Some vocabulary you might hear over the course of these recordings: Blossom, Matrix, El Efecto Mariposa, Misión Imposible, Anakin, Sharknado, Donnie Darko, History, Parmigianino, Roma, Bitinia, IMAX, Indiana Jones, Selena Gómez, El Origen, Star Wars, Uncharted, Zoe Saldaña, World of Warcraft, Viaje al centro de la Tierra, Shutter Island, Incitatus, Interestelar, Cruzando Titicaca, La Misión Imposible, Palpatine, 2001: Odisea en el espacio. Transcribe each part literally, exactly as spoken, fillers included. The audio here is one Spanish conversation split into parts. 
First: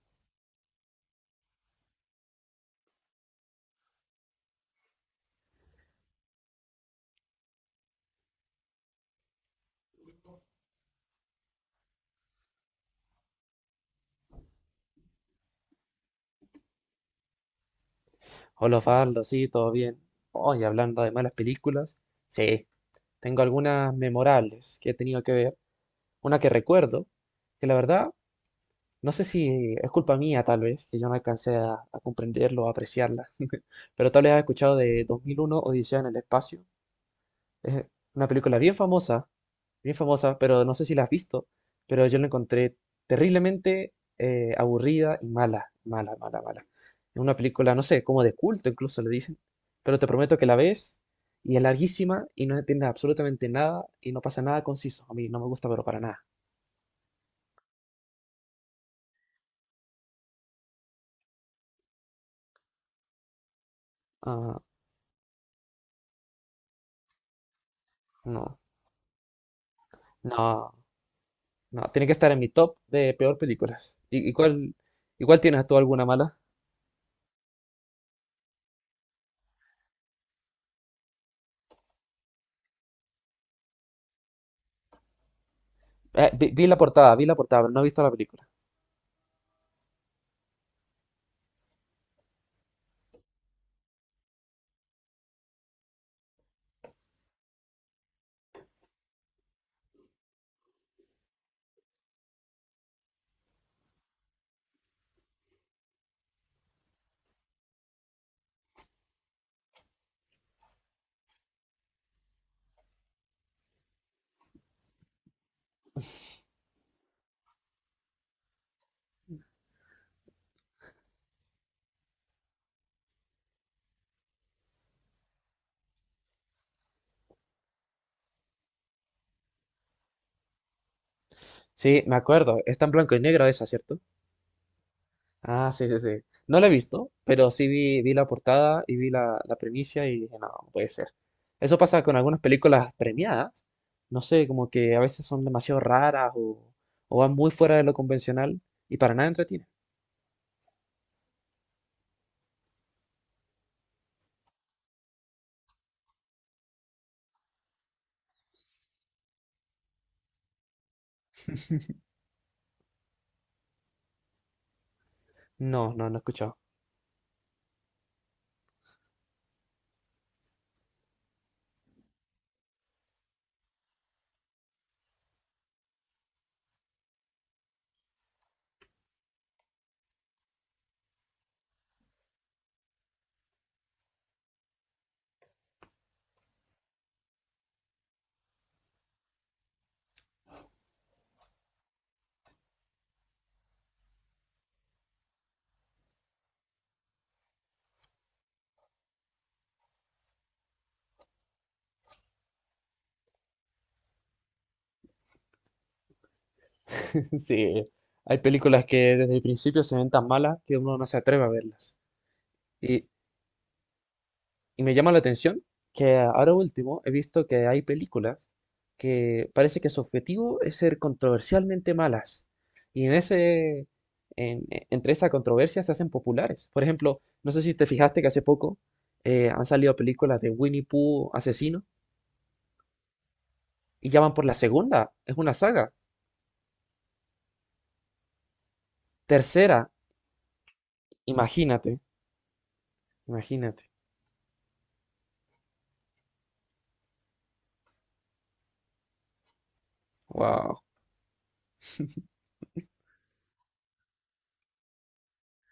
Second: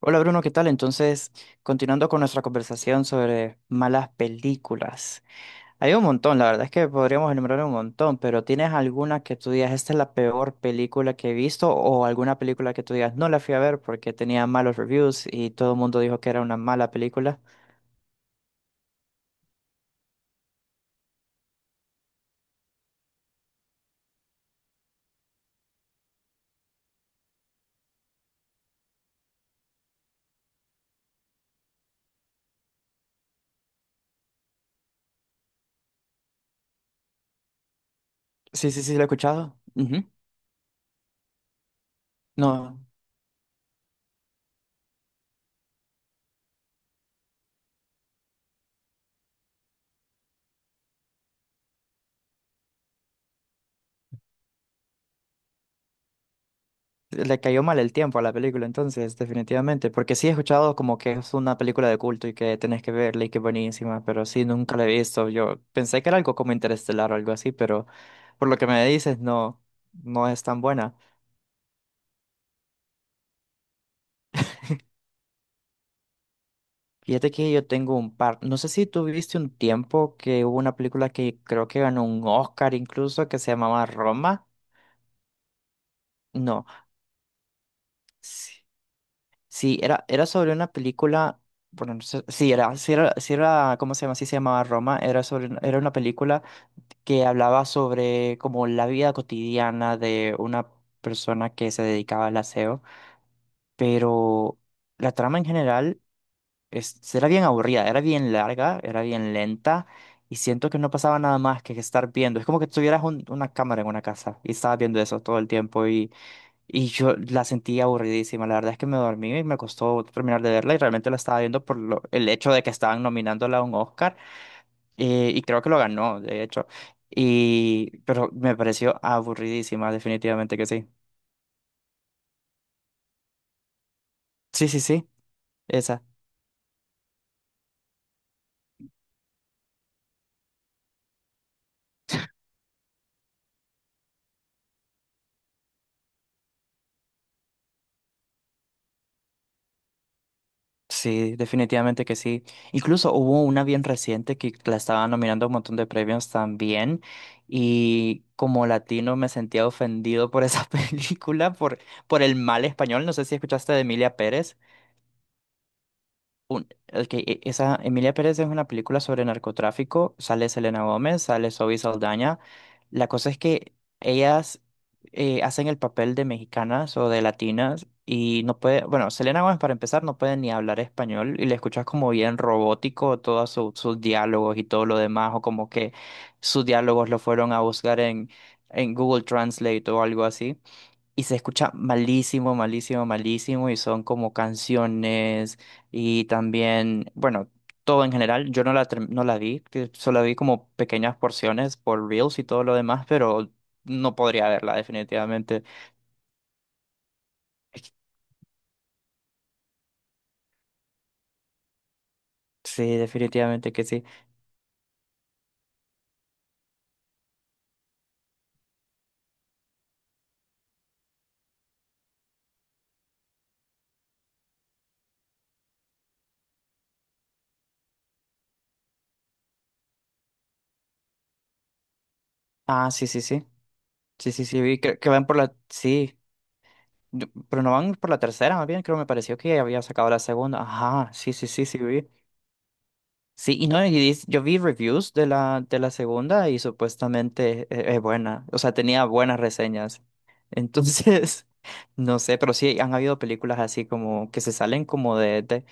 Hola Bruno, ¿qué tal? Entonces, continuando con nuestra conversación sobre malas películas. Hay un montón, la verdad es que podríamos enumerar un montón, pero ¿tienes alguna que tú digas, esta es la peor película que he visto? ¿O alguna película que tú digas, no la fui a ver porque tenía malos reviews y todo el mundo dijo que era una mala película? Hola, Faldo, sí, todo bien. Hoy, hablando de malas películas, sí, tengo algunas memorables que he tenido que ver. Una que recuerdo, que la verdad, no sé si es culpa mía, tal vez, que yo no alcancé a, a comprenderlo o apreciarla, pero tal vez has escuchado de dos mil uno, Odisea en el espacio. Es una película Sí, bien sí, sí, la he famosa, escuchado. bien Ujú. famosa, pero no sé si la has visto, pero yo la encontré No. terriblemente eh, aburrida y mala, mala, mala, mala. Es una película, no sé, como de culto incluso le dicen, pero te prometo que la ves y es larguísima y no entiendes absolutamente nada y no pasa nada conciso. A mí no me gusta, pero para nada. Le cayó mal el tiempo a la película, entonces, definitivamente. Porque sí he escuchado como que es una película de culto y que tenés que verla y que es buenísima, pero sí, Ah, nunca la he visto. Yo pensé que era algo como Interestelar o algo así, pero por lo no, que me dices, no, no es tan no, buena. no, tiene que estar en mi top de peor películas. ¿Y, y cuál, y cuál tienes tú alguna mala? Fíjate que yo tengo un par. No sé si tú viste un tiempo que hubo una película que creo que ganó un Oscar incluso, que se llamaba Roma. Eh, vi, No. vi la portada, vi la portada, pero no he visto la película. Sí. Sí, era, era sobre una película, bueno, no sé- sí, era, sí era, sí era, ¿cómo se llama? Sí se llamaba Roma, era sobre, una- era una película que hablaba sobre como la vida cotidiana de una persona que se dedicaba al aseo, pero la trama en general es, era bien aburrida, era bien larga, era bien lenta, y siento que no pasaba nada más que estar viendo, es como que tuvieras un- una cámara en una casa y estabas viendo eso todo el tiempo y yo la sentí aburridísima. La verdad es que me dormí y me costó terminar de verla y realmente la estaba viendo por lo- el hecho de que estaban nominándola a un Oscar, eh, y creo que lo ganó, de hecho. Y, pero me pareció aburridísima, definitivamente que sí. Sí, me acuerdo. Está en blanco y negro esa, ¿cierto? Sí, sí, sí, Ah, sí, sí, esa. sí. No la he visto, pero sí vi, vi la portada y vi la, la premisa y dije, no, no puede ser. Eso pasa con algunas películas premiadas. No sé, como que a veces son demasiado raras o, o van muy fuera de lo convencional y para nada entretienen. Sí, definitivamente que sí. Incluso hubo una bien reciente que la estaba nominando a un montón de premios también y como latino me sentía ofendido por esa película, por, por, el mal español. No sé si escuchaste de Emilia Pérez. No, no, no he escuchado. un- ok, e- esa Emilia Pérez es una película sobre narcotráfico, sale Selena Gómez, sale Zoe Saldaña. La cosa es que ellas, eh, hacen el papel de mexicanas o de latinas y no puede, bueno, Selena Gómez para empezar no puede ni hablar español y le escuchas como bien robótico todos su- sus diálogos y todo lo demás, o como que sus diálogos lo fueron a buscar en, en Google Translate o algo así. Y se escucha malísimo, malísimo, malísimo. Y son como canciones y también, bueno, todo en general. Yo no la, term- no la vi, que solo vi como pequeñas porciones por Reels y todo lo demás, pero no podría verla definitivamente. Es Sí, que- hay películas que desde el principio se ven tan malas que uno no se atreve a verlas. Sí, Y, definitivamente que sí. Y me llama la atención que ahora último he visto que hay películas que parece que su objetivo es ser controversialmente malas. Y en ese, en- e- entre esa controversia se hacen populares. Por ejemplo, no sé si te fijaste que hace poco eh, han salido películas de Winnie Pooh asesino Ah, sí, sí, sí. y ya Sí, van por sí, la sí, vi que, que segunda. van por Es la... una saga. Sí, yo- pero no van por la tercera, más bien creo me pareció que ya había Tercera, sacado la segunda. Ajá, sí, sí, sí, sí, imagínate, vi. Sí, y no, imagínate. y dis- yo vi reviews de la, de la segunda y supuestamente es, es buena, o sea, tenía buenas reseñas. Wow. Entonces, no sé, pero sí han habido películas así como que se salen como de, de-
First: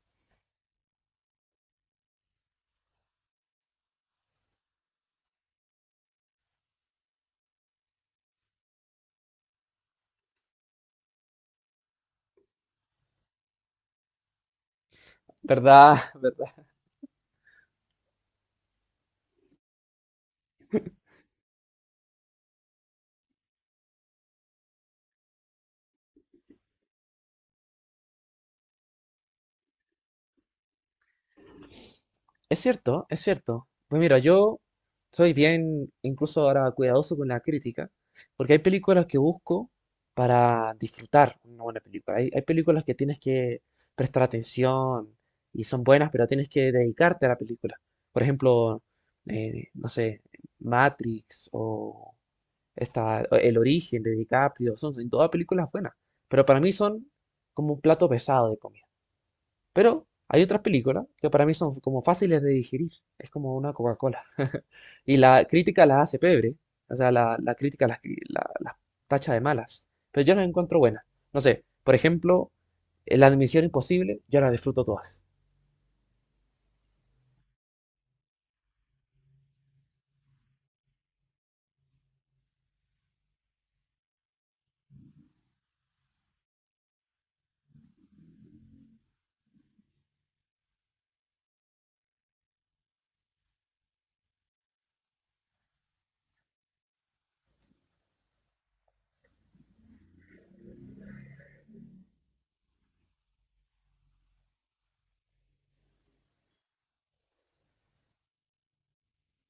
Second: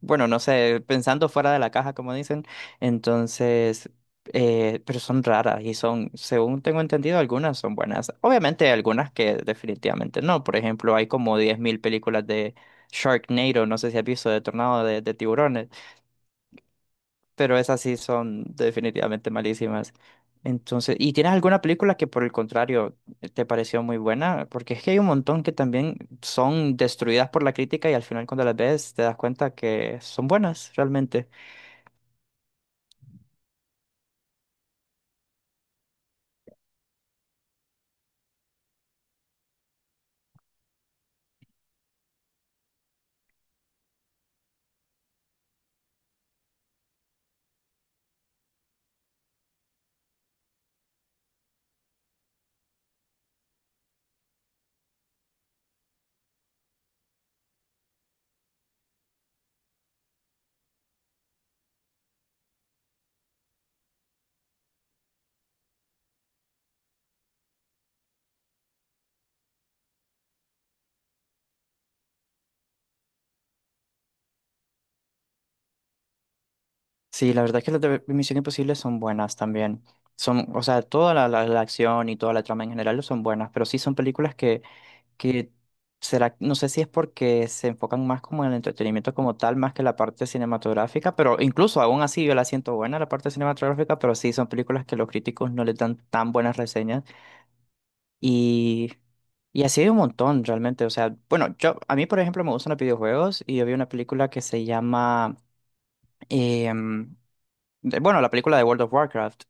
bueno, no sé, pensando fuera de la caja, como dicen. Entonces, eh, pero son raras y son, según tengo entendido, algunas son buenas. Obviamente hay algunas que definitivamente no. Por ejemplo, hay como diez mil películas de Sharknado, no sé si has visto, de Tornado de, de Tiburones, ¿Verdad? pero esas sí son definitivamente malísimas. Entonces, ¿y tienes alguna película que por el contrario te pareció muy buena? Porque es que hay un montón que también son destruidas por la crítica y al final cuando las ves te das cuenta que son buenas realmente. Es cierto, es cierto. Pues mira, yo soy bien, incluso ahora cuidadoso con la crítica, porque hay películas que busco para disfrutar una buena película. Hay, hay películas que tienes que prestar atención y son buenas, pero tienes que dedicarte a la película. Por ejemplo, eh, no sé, Matrix o esta, o El Origen de DiCaprio, son, son todas películas buenas, pero para mí son como un plato pesado de comida. Pero hay otras películas que para mí son como fáciles de digerir. Es como una Coca-Cola. Y la crítica las hace pebre. O sea, la, la crítica las, cri- la- las tacha de malas. Pero yo las encuentro buenas. No sé, por ejemplo, en La Misión Imposible, yo las disfruto todas. Sí, la verdad es que las de Misión Imposible son buenas también. Son, o sea, toda la, la- la acción y toda la trama en general son buenas, pero sí son películas que que será, no sé si es porque se enfocan más como en el entretenimiento como tal, más que la parte cinematográfica, pero incluso aún así yo la siento buena la parte cinematográfica, pero sí son películas que los críticos no les dan tan buenas reseñas, y, y así hay un montón realmente, o sea, bueno, yo, a mí por ejemplo me gustan los videojuegos y yo vi una película que se llama, em, de- bueno, la película de World of Warcraft.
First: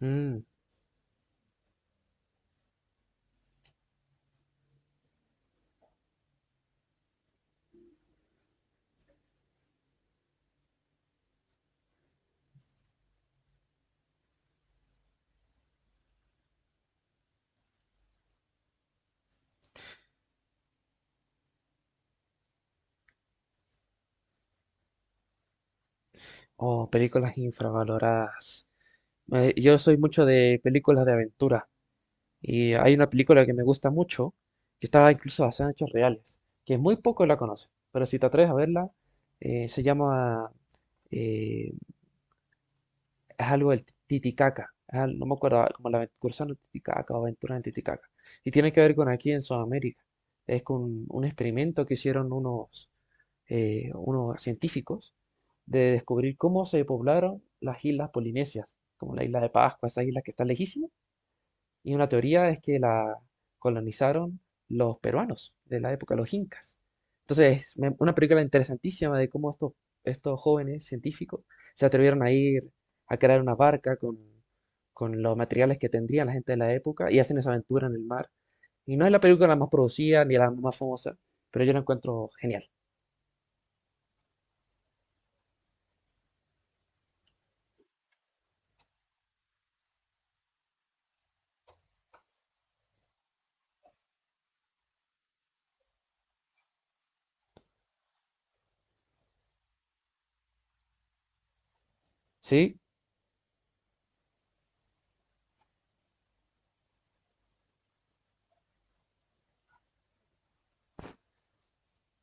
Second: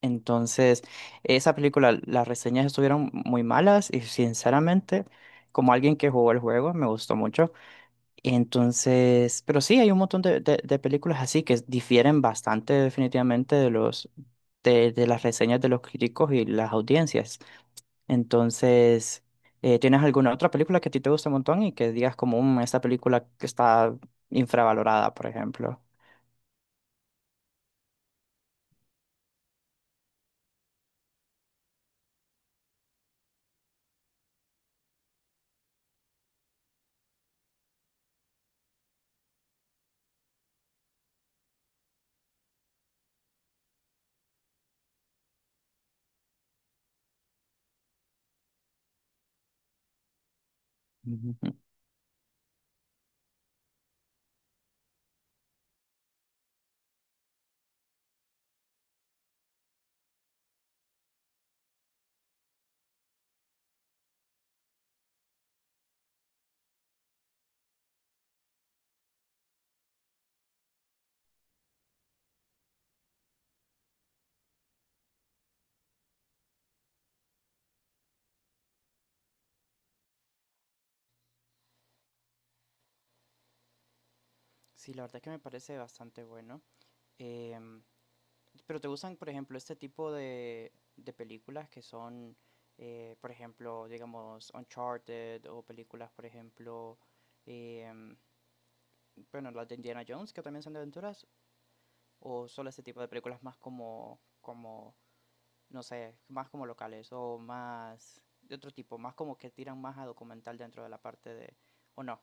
Mm. Entonces, esa película, las reseñas estuvieron muy malas y sinceramente, como alguien que jugó el juego, me gustó mucho. Entonces, pero sí, hay un montón de, de- de películas así que difieren bastante definitivamente de los, de, de las reseñas de los críticos y las audiencias. Entonces, eh, ¿tienes alguna otra película que a ti te gusta un montón y que digas como, "Mm, esta película que está infravalorada", por ejemplo? Oh, películas infravaloradas. Eh, yo soy mucho de películas de aventura. Y hay una película que me gusta mucho, que está incluso basada en hechos reales, que muy poco la conocen, pero si te atreves a verla, eh, se llama, eh, es algo del Titicaca, es al- no me acuerdo, ah, como la aven- Cruzando Titicaca o Aventura en Titicaca, y tiene que ver con aquí en Sudamérica, es con un experimento que hicieron unos, eh, unos científicos de descubrir cómo se poblaron las islas polinesias, como la isla de Pascua, esas islas que están lejísimas y una teoría es que la colonizaron los peruanos de la época, los incas. Entonces, me- una película interesantísima de cómo estos, estos jóvenes científicos se atrevieron a ir a crear una barca con, con los materiales que tendría la gente de la época y hacen esa aventura en el mar. Y no es la película más producida ni la más famosa, pero yo la encuentro genial. Sí, la verdad que me parece bastante bueno. Em, pero ¿te gustan, por ejemplo, este tipo de, de películas que son, eh, por ejemplo, digamos, Uncharted, o películas, por ejemplo, em, bueno, las de Indiana Jones, que también son de aventuras, o solo ¿Sí? este tipo de películas más como, como, no sé, más como locales o más de otro tipo, más como que tiran más a documental dentro de la parte de, o no,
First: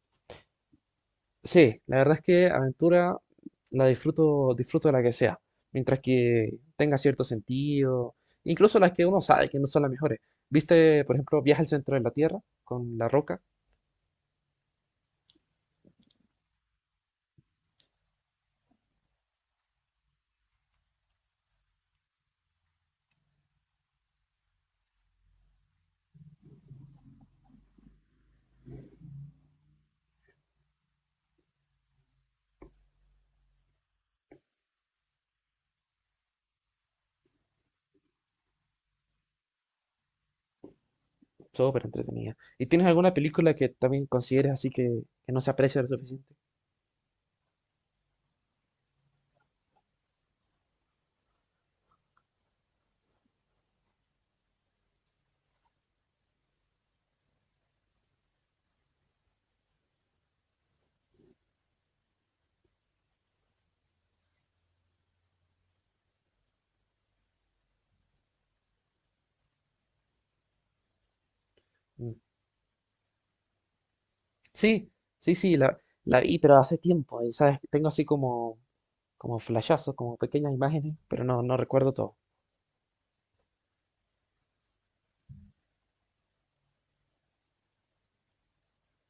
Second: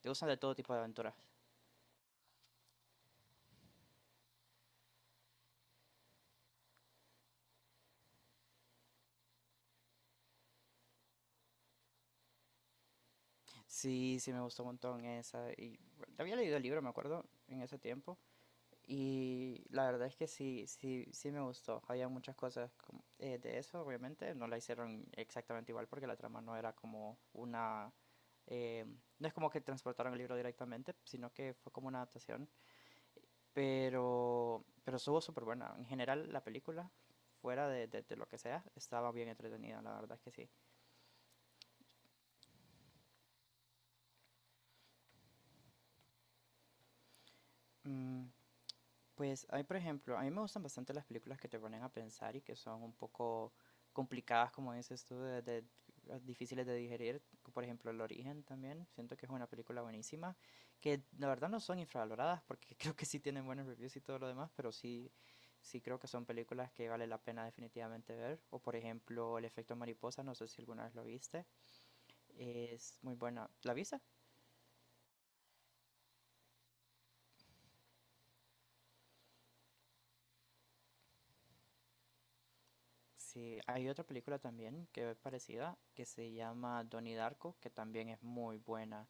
¿te gustan de todo tipo de aventuras? Sí, la verdad es que aventura la disfruto, disfruto de la que sea, mientras que tenga cierto sentido, incluso las que uno sabe que no son las mejores. ¿Viste, por ejemplo, Viaje al centro de la Tierra con La Roca? Sí, sí me gustó un montón esa. Y había leído el libro, me acuerdo, en ese tiempo. Y la verdad es que sí, sí, sí me gustó. Había muchas cosas como- eh, de eso, obviamente. No la hicieron exactamente igual porque la trama no era como una... eh, no es como que transportaron el libro directamente, sino que fue como una adaptación. Pero, pero estuvo súper buena. En general, la película, fuera de, de- de lo que sea, estaba bien entretenida, la verdad es que sí. Súper entretenida. ¿Y tienes alguna película que también consideres así que, que no se aprecia lo suficiente? Mm, Pues hay, por ejemplo, a mí me gustan bastante las películas que te ponen a pensar y que son un poco complicadas, como dices tú, de, de- ah, difíciles de digerir. Por ejemplo, El Origen también. Siento que es una película buenísima, que la verdad no son infravaloradas porque creo que sí tienen buenos reviews y todo lo demás, pero sí, sí creo que son películas que vale la pena definitivamente ver. O por ejemplo, El Efecto Mariposa, no sé si alguna vez lo viste. Mm. Es muy buena. ¿La viste? Sí, sí, sí, la, la vi, pero hace tiempo, y sabes, tengo así como, como flashazos, como pequeñas imágenes, pero no, no recuerdo todo. Sí, hay otra película también que es parecida, que se llama Donnie Darko, que también es muy buena.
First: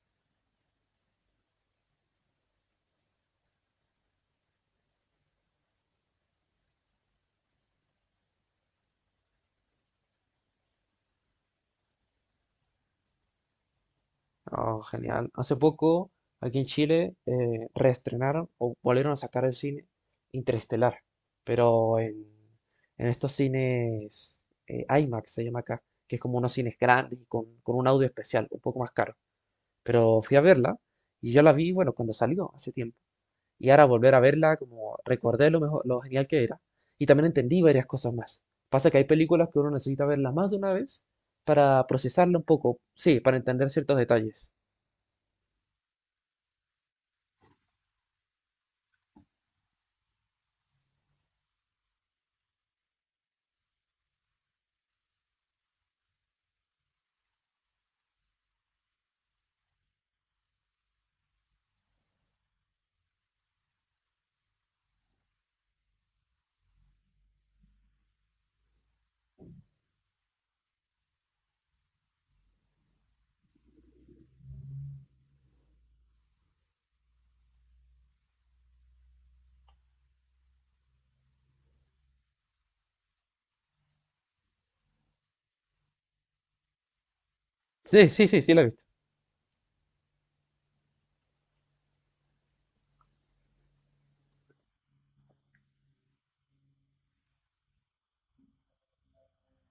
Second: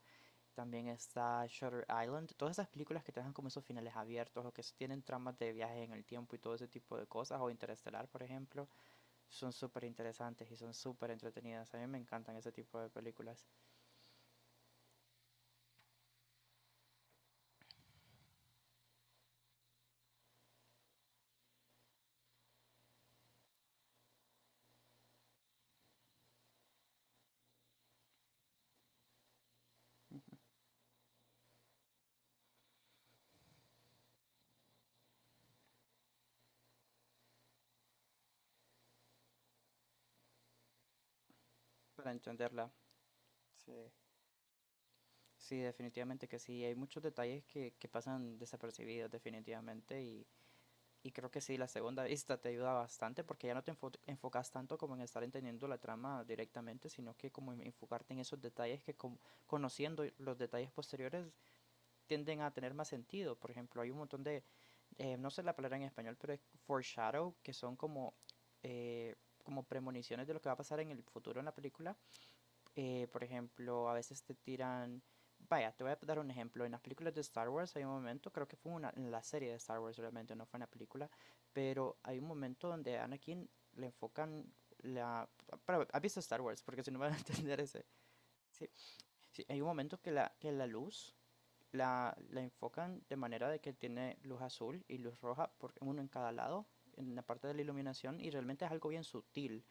También está Shutter Island, todas esas películas que te dejan como esos finales abiertos o que s- tienen tramas de viajes en el tiempo y todo ese tipo de cosas, o Interestelar, por ejemplo, son súper interesantes y son súper entretenidas. A mí me encantan ese tipo de películas Oh, genial. Hace poco, aquí en Chile, eh, reestrenaron o volvieron a sacar el cine Interestelar, pero en, en estos cines eh, IMAX se llama acá, que es como unos cines grandes y con, con un audio especial, un poco más caro. Pero fui a verla y yo la vi, bueno, cuando salió, hace tiempo. Y ahora volver a verla, como recordé lo mejor, lo genial que era. Y también entendí varias cosas más. Pasa que hay películas que uno necesita verlas más de una vez para para procesarla un entenderla. poco, sí, para entender Sí. ciertos detalles. Sí, definitivamente que sí. Hay muchos detalles que, que pasan desapercibidos, definitivamente, y Y creo que sí, la segunda vista te ayuda bastante porque ya no te enfo- enfocas tanto como en estar entendiendo la trama directamente, sino que como en enfocarte en esos detalles que, como- conociendo los detalles posteriores, tienden a tener más sentido. Por ejemplo, hay un montón de, eh, no sé la palabra en español, pero es foreshadow, que son como, eh, como premoniciones de lo que va a pasar en el futuro en la película. Eh, por ejemplo, a veces te tiran... Vaya, te voy a dar un ejemplo. En las películas de Star Wars hay un momento, creo que fue una, en la serie de Star Wars realmente, no fue en la película, pero hay un momento donde a Anakin le enfocan la... Para, ¿has visto Star Wars? Porque si no, van a entender ese... Sí, sí, sí, sí la he Sí, visto. sí, hay un momento que la, que la luz la, la enfocan de manera de que tiene luz azul y luz roja, por, uno en cada lado, en la parte de la iluminación, y realmente es algo bien sutil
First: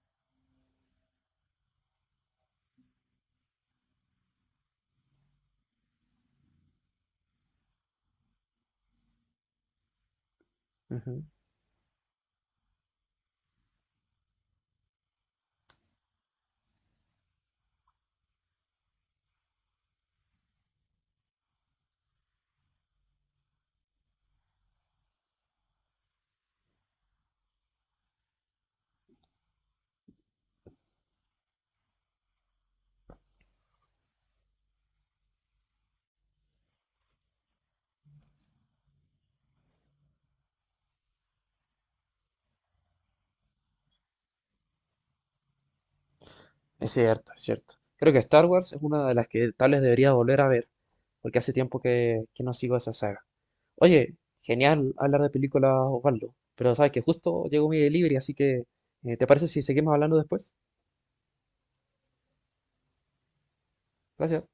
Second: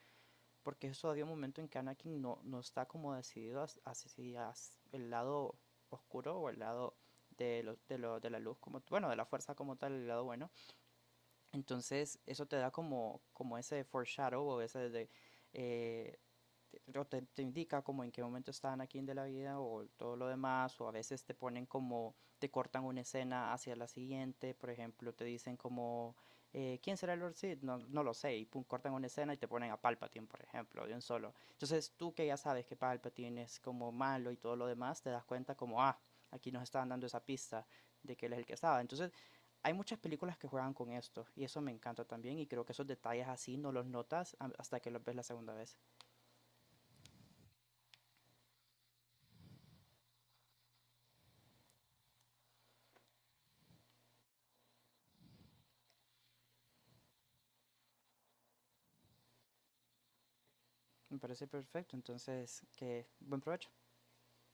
porque eso, había un momento en que Anakin no, no está como decidido hacia el lado oscuro o el lado de, lo, de, lo, de la luz, como bueno, de la fuerza como tal, el lado bueno. Ujú. Entonces eso te da como, como ese foreshadow o ese de... Eh, te, te- te indica como en qué momento están aquí en de la vida o todo lo demás, o a veces te ponen como, te cortan una escena hacia la siguiente, por ejemplo, te dicen como, eh, ¿quién será el Lord Sid? No, no lo sé, y pum, cortan una escena y te ponen a Palpatine, por ejemplo, de un solo. Entonces tú, que ya sabes que Palpatine es como malo y todo lo demás, te das cuenta como, ah, aquí nos estaban dando esa pista de que él es el que estaba. Entonces hay muchas películas que juegan con esto y eso me encanta también, y creo que esos detalles así no los notas hasta que los ves la segunda vez. Es cierto, es cierto. Creo que Star Wars es una de las que tal vez debería volver a ver, porque hace tiempo que, que no sigo esa saga. Oye, genial hablar de películas, Osvaldo, pero sabes que justo llegó mi delivery, así que eh, ¿te parece si seguimos hablando después? Me parece perfecto, entonces que buen provecho. Gracias.